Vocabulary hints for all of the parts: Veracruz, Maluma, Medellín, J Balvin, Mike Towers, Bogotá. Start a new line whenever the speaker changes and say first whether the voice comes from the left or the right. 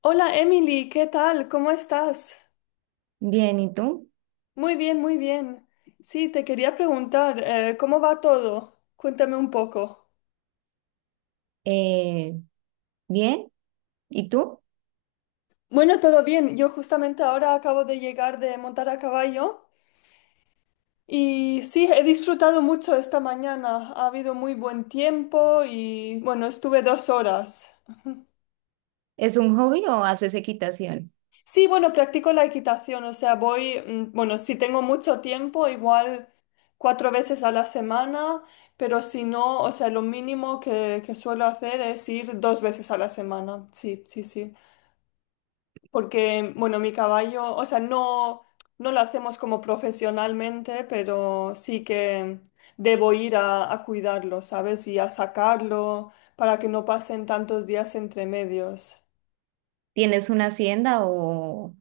left: Hola Emily, ¿qué tal? ¿Cómo estás?
right: Bien, ¿y tú?
left: Muy bien, muy bien. Sí, te quería preguntar, ¿cómo va todo? Cuéntame un poco.
right: Eh, bien, ¿y tú?
left: Bueno, todo bien. Yo justamente ahora acabo de llegar de montar a caballo y sí, he disfrutado mucho esta mañana. Ha habido muy buen tiempo y bueno, estuve 2 horas.
right: ¿Es un hobby o haces equitación?
left: Sí, bueno, practico la equitación, o sea, voy, bueno, si tengo mucho tiempo, igual 4 veces a la semana, pero si no, o sea, lo mínimo que suelo hacer es ir 2 veces a la semana, sí, sí, sí, porque, bueno, mi caballo, o sea, no, no lo hacemos como profesionalmente, pero sí que debo ir a cuidarlo, ¿sabes? Y a sacarlo para que no pasen tantos días entre medios.
right: ¿Tienes una hacienda o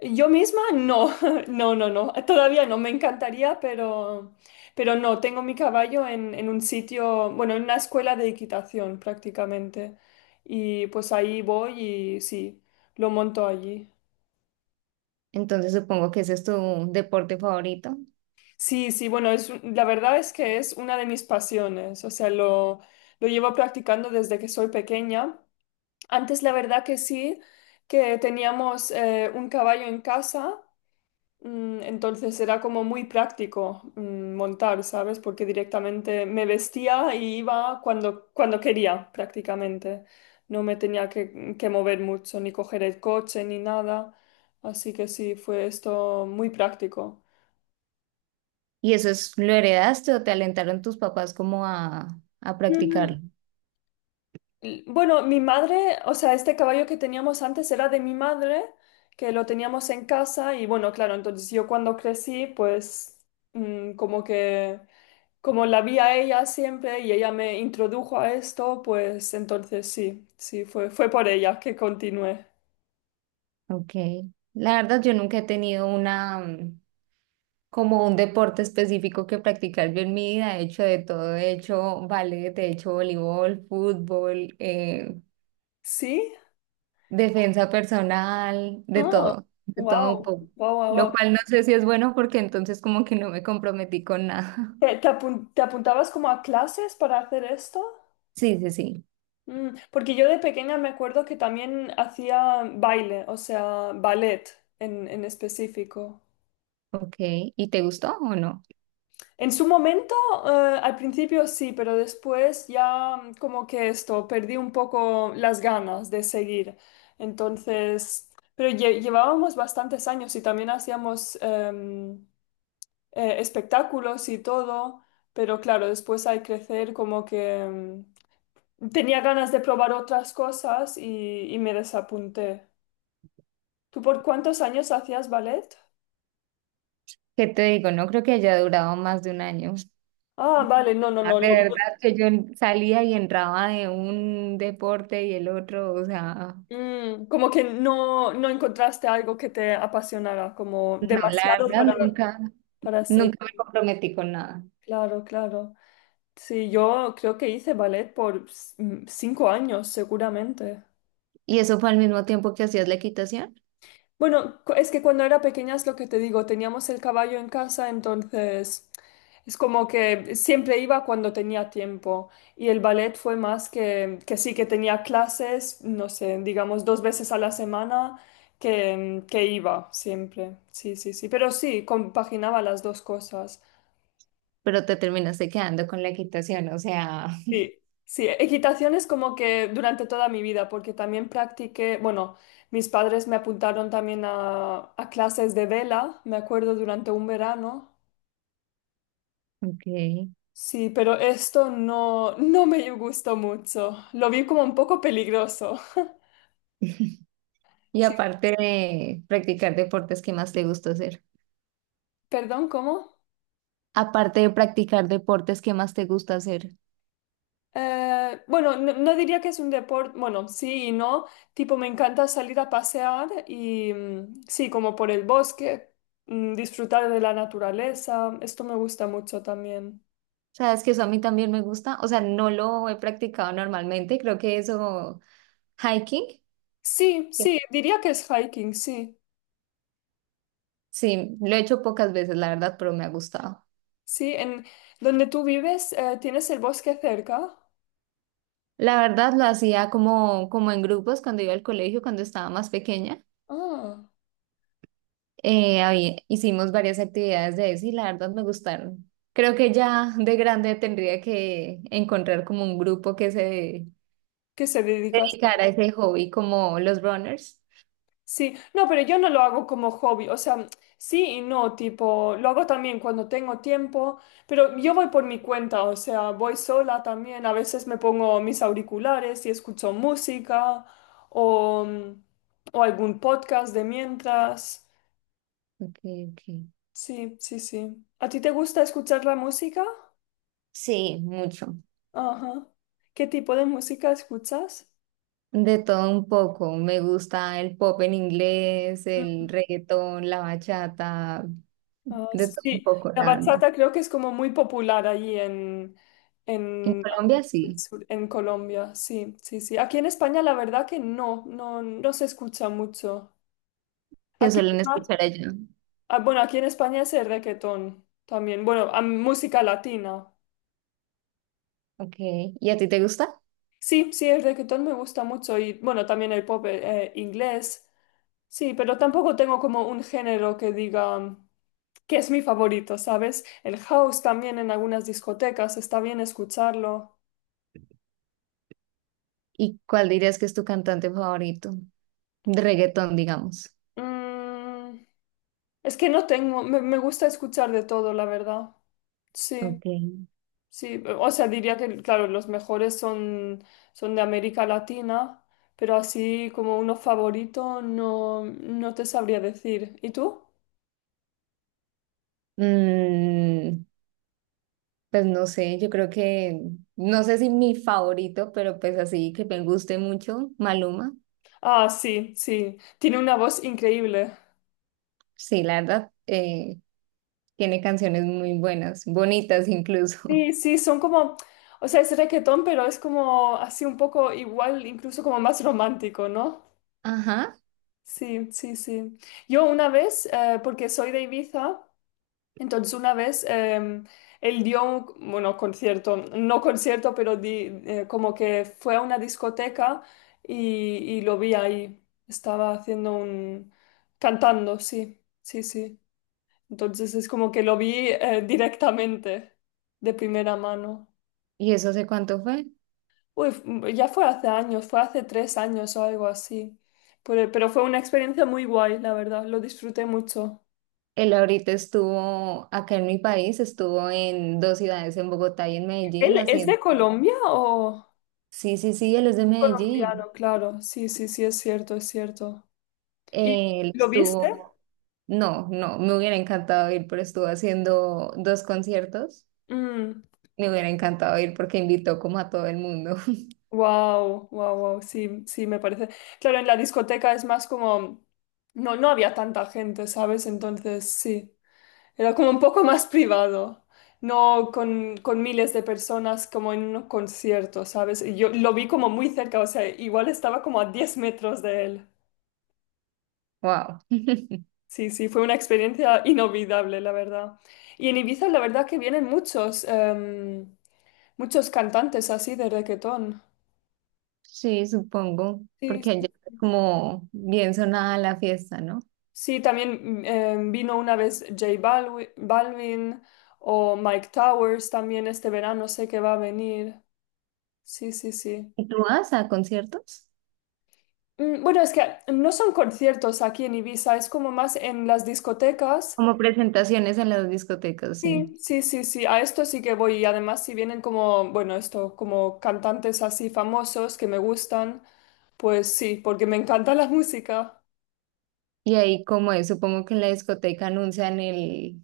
left: Yo misma no, no, no, no, todavía no, me encantaría, pero no, tengo mi caballo en un sitio, bueno, en una escuela de equitación prácticamente. Y pues ahí voy y sí, lo monto allí.
right: entonces supongo que ese es tu deporte favorito?
left: Sí, sí, bueno, la verdad es que es una de mis pasiones, o sea, lo llevo practicando desde que soy pequeña. Antes la verdad que sí, que teníamos un caballo en casa. Mm. Entonces era como muy práctico, montar, ¿sabes? Porque directamente me vestía y iba cuando quería, prácticamente. No me tenía que mover mucho, ni coger el coche, ni nada. Así que sí, fue esto muy práctico.
right: ¿Y eso es, lo heredaste o te alentaron tus papás como a practicarlo?
left: Bueno, mi madre, o sea, este caballo que teníamos antes era de mi madre, que lo teníamos en casa y bueno, claro, entonces yo cuando crecí, pues mm, como que, como la vi a ella siempre y ella me introdujo a esto, pues entonces sí, sí, fue por ella que continué.
right: Ok. La verdad, yo nunca he tenido una, como un deporte específico que practicar el en mi vida. He hecho de todo, he hecho ballet, he hecho voleibol, fútbol,
left: ¿Sí?
right: defensa personal,
left: Ah,
right: de todo un
left: wow,
right: poco.
left: wow, wow,
right: Lo
left: wow.
right: cual no sé si es bueno porque entonces como que no me comprometí con nada.
left: Te apuntabas como a clases para hacer esto?
right: Sí, sí, sí.
left: Mm, porque yo de pequeña me acuerdo que también hacía baile, o sea, ballet en específico.
right: Ok, ¿y te gustó o no?
left: En su momento, al principio sí, pero después ya, como que esto, perdí un poco las ganas de seguir. Entonces, pero llevábamos bastantes años y también hacíamos espectáculos y todo, pero claro, después al crecer como que, tenía ganas de probar otras cosas y me desapunté. ¿Tú por cuántos años hacías ballet?
right: ¿Qué te digo? No creo que haya durado más de un año.
left: Ah, vale, no, no,
right: Ah,
left: no.
right: de
left: Lo mío.
right: verdad que yo salía y entraba de un deporte y el otro, o sea,
left: Mm, como que no, no encontraste algo que te apasionara, como
right: no, la
left: demasiado
right: verdad nunca.
left: para seguir.
right: Nunca me comprometí con nada.
left: Claro, claro. Sí, yo creo que hice ballet por 5 años, seguramente.
right: ¿Y eso fue al mismo tiempo que hacías la equitación,
left: Bueno, es que cuando era pequeña es lo que te digo, teníamos el caballo en casa, entonces es como que siempre iba cuando tenía tiempo. Y el ballet fue más que sí, que tenía clases, no sé, digamos 2 veces a la semana que iba siempre. Sí, sí, sí. Pero sí, compaginaba las dos cosas.
right: pero te terminaste quedando con la equitación, o sea?
left: Sí, sí, equitación es como que durante toda mi vida, porque también practiqué, bueno, mis padres me apuntaron también a clases de vela, me acuerdo, durante un verano.
right: Ok.
left: Sí, pero esto no, no me gustó mucho. Lo vi como un poco peligroso.
right: Y
left: Sí,
right: aparte de practicar deportes, ¿qué más te gusta hacer?
left: perdón, ¿cómo?
right: Aparte de practicar deportes, ¿qué más te gusta hacer?
left: Bueno, no, no diría que es un deporte, bueno, sí y no, tipo me encanta salir a pasear y, sí, como por el bosque, disfrutar de la naturaleza, esto me gusta mucho también.
right: Sabes que eso a mí también me gusta, o sea, no lo he practicado normalmente, creo que eso, hiking,
left: Sí, sí, diría que es hiking, sí,
right: sí, lo he hecho pocas veces, la verdad, pero me ha gustado.
left: sí, en donde tú vives, ¿tienes el bosque cerca?
right: La verdad lo hacía como, como en grupos cuando iba al colegio, cuando estaba más pequeña.
left: Ah,
right: Hicimos varias actividades de eso y la verdad me gustaron. Creo que ya de grande tendría que encontrar como un grupo que se
left: ¿qué se dedicas?
right: dedicara a ese hobby como los runners.
left: Sí, no, pero yo no lo hago como hobby, o sea, sí y no, tipo, lo hago también cuando tengo tiempo, pero yo voy por mi cuenta, o sea, voy sola también, a veces me pongo mis auriculares y escucho música o, o algún podcast de mientras.
right: Ok, ok.
left: Sí, sí, sí. ¿A ti te gusta escuchar la música?
right: Sí, mucho.
left: Ajá. ¿Qué tipo de música escuchas?
right: De todo un poco. Me gusta el pop en inglés, el reggaetón, la bachata,
left: Ah, sí,
right: de todo un
left: sí.
right: poco,
left: la
right: la verdad.
left: bachata creo que es como muy popular allí en,
right: En
left: en,
right: Colombia
left: América del
right: sí,
left: Sur, en Colombia. Sí, sí, sí. Aquí en España la verdad que no, no, no se escucha mucho.
right: que
left: Aquí,
right: suelen
left: ah,
right: escuchar allá.
left: ah, bueno, aquí en España es el reggaetón también. Bueno, ah, música latina.
right: Ok. ¿Y a ti te gusta?
left: Sí, sí, el reggaetón me gusta mucho y bueno, también el pop inglés. Sí, pero tampoco tengo como un género que diga que es mi favorito, ¿sabes? El house también en algunas discotecas está bien escucharlo.
right: ¿Y cuál dirías que es tu cantante favorito? De reggaetón, digamos.
left: Mm, es que no tengo, me gusta escuchar de todo, la verdad. Sí,
right: Ok.
left: sí, o sea, diría que, claro, son de América Latina, pero así como uno favorito no, no te sabría decir. ¿Y tú?
right: Mm, pues no sé, yo creo que, no sé si mi favorito, pero pues así que me guste mucho, Maluma.
left: Ah, sí, sí, tiene una voz increíble.
right: Sí, la verdad, tiene canciones muy buenas, bonitas incluso.
left: Sí, sí, son como, o sea, es reggaetón, pero es como así un poco igual, incluso como más romántico, ¿no?
right: Ajá.
left: Sí, sí, sí. Yo una vez, porque soy de Ibiza, entonces una vez, él dio un, bueno, concierto, no concierto, pero como que fue a una discoteca y lo vi ahí. Estaba haciendo un... cantando, sí, sí, sí. Entonces es como que lo vi, directamente, de primera mano.
right: ¿Y eso hace cuánto fue?
left: Uy, ya fue hace años, fue hace 3 años o algo así. Pero fue una experiencia muy guay, la verdad, lo disfruté mucho.
right: Él ahorita estuvo acá en mi país, estuvo en dos ciudades, en Bogotá y en
left: ¿Él
right: Medellín,
left: es de
right: haciendo...
left: Colombia o...?
right: Sí, sí, sí, él es de Medellín.
left: Colombiano, claro. Sí, sí, sí, es cierto, es cierto. ¿Y
right: Él
left: lo viste?
right: estuvo... No, no, me hubiera encantado ir, pero estuvo haciendo dos conciertos.
left: Mm,
right: Me hubiera encantado ir porque invitó como a todo el mundo.
left: wow, wow, wow. Sí, sí, me parece. Claro, en la discoteca es más como. No, no había tanta gente, ¿sabes? Entonces, sí. Era como un poco más privado. No con miles de personas como en un concierto, ¿sabes? Y yo lo vi como muy cerca, o sea, igual estaba como a 10 metros de él.
right: Wow.
left: Sí, sí, fue una experiencia inolvidable, la verdad. Y en Ibiza, la verdad que vienen muchos, muchos cantantes así de reggaetón.
right: Sí, supongo,
left: Sí,
right: porque
left: sí.
right: allá es como bien sonada la fiesta, ¿no?
left: Sí, también vino una vez J Balvin, o Mike Towers también este verano, sé que va a venir. Sí, sí, sí.
right: ¿Y tú vas a conciertos?
left: Bueno, es que no son conciertos aquí en Ibiza, es como más en las discotecas.
right: Como presentaciones en las discotecas, sí.
left: Sí, sí, sí, sí, a esto sí que voy y además si vienen como, bueno, esto, como cantantes así famosos que me gustan, pues sí, porque me encanta la música.
right: Y ahí como es, supongo que en la discoteca anuncian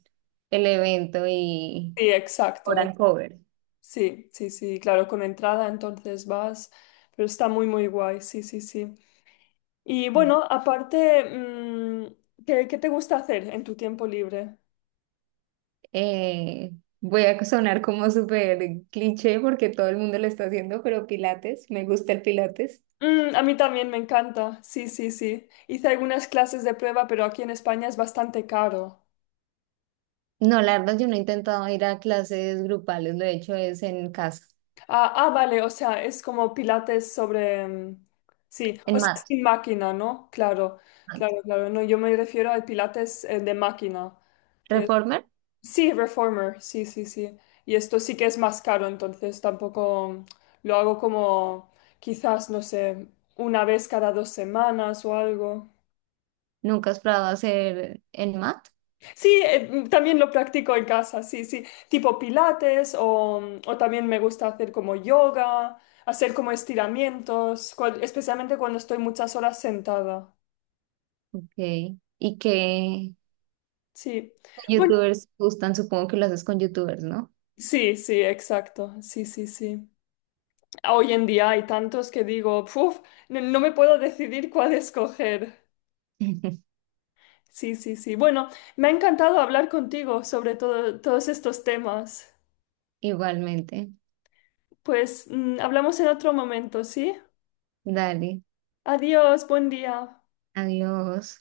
right: el evento y
left: Sí, exacto,
right: cobran cover.
left: sí, sí, sí, claro, con entrada entonces vas, pero está muy, muy guay, sí, sí, sí. Y bueno, aparte, ¿qué te gusta hacer en tu tiempo libre?
right: Eh, voy a sonar como súper cliché porque todo el mundo lo está haciendo, pero Pilates, me gusta el Pilates.
left: Mm, a mí también me encanta, sí, sí, sí. Hice algunas clases de prueba, pero aquí en España es bastante caro.
right: No, la verdad, yo no he intentado ir a clases grupales, lo he hecho es en casa,
left: Ah, ah, vale, o sea, es como pilates sobre... sí, o
right: en
left: sea,
right: mat.
left: sin máquina, ¿no? Claro,
right: Mat.
left: claro, claro. No, yo me refiero al pilates, de máquina. Que...
right: ¿Reformer?
left: sí, reformer, sí, sí, sí. Y esto sí que es más caro, entonces tampoco, lo hago como quizás, no sé, una vez cada 2 semanas o algo.
right: ¿Nunca has probado hacer en mat?
left: Sí, también lo practico en casa, sí, sí, tipo pilates o también me gusta hacer como yoga, hacer como estiramientos, especialmente cuando estoy muchas horas sentada.
right: Ok. ¿Y qué
left: Sí, bueno,
right: youtubers gustan? Supongo que lo haces con youtubers, ¿no?
left: sí, sí, exacto, sí, sí, sí. Hoy en día hay tantos que digo, "Puf, no, no me puedo decidir cuál escoger. Sí, sí, sí. Bueno, me ha encantado hablar contigo sobre todo, todos estos temas.
right: Igualmente.
left: Pues hablamos en otro momento, ¿sí?
right: Dale,
left: Adiós, buen día.
right: adiós.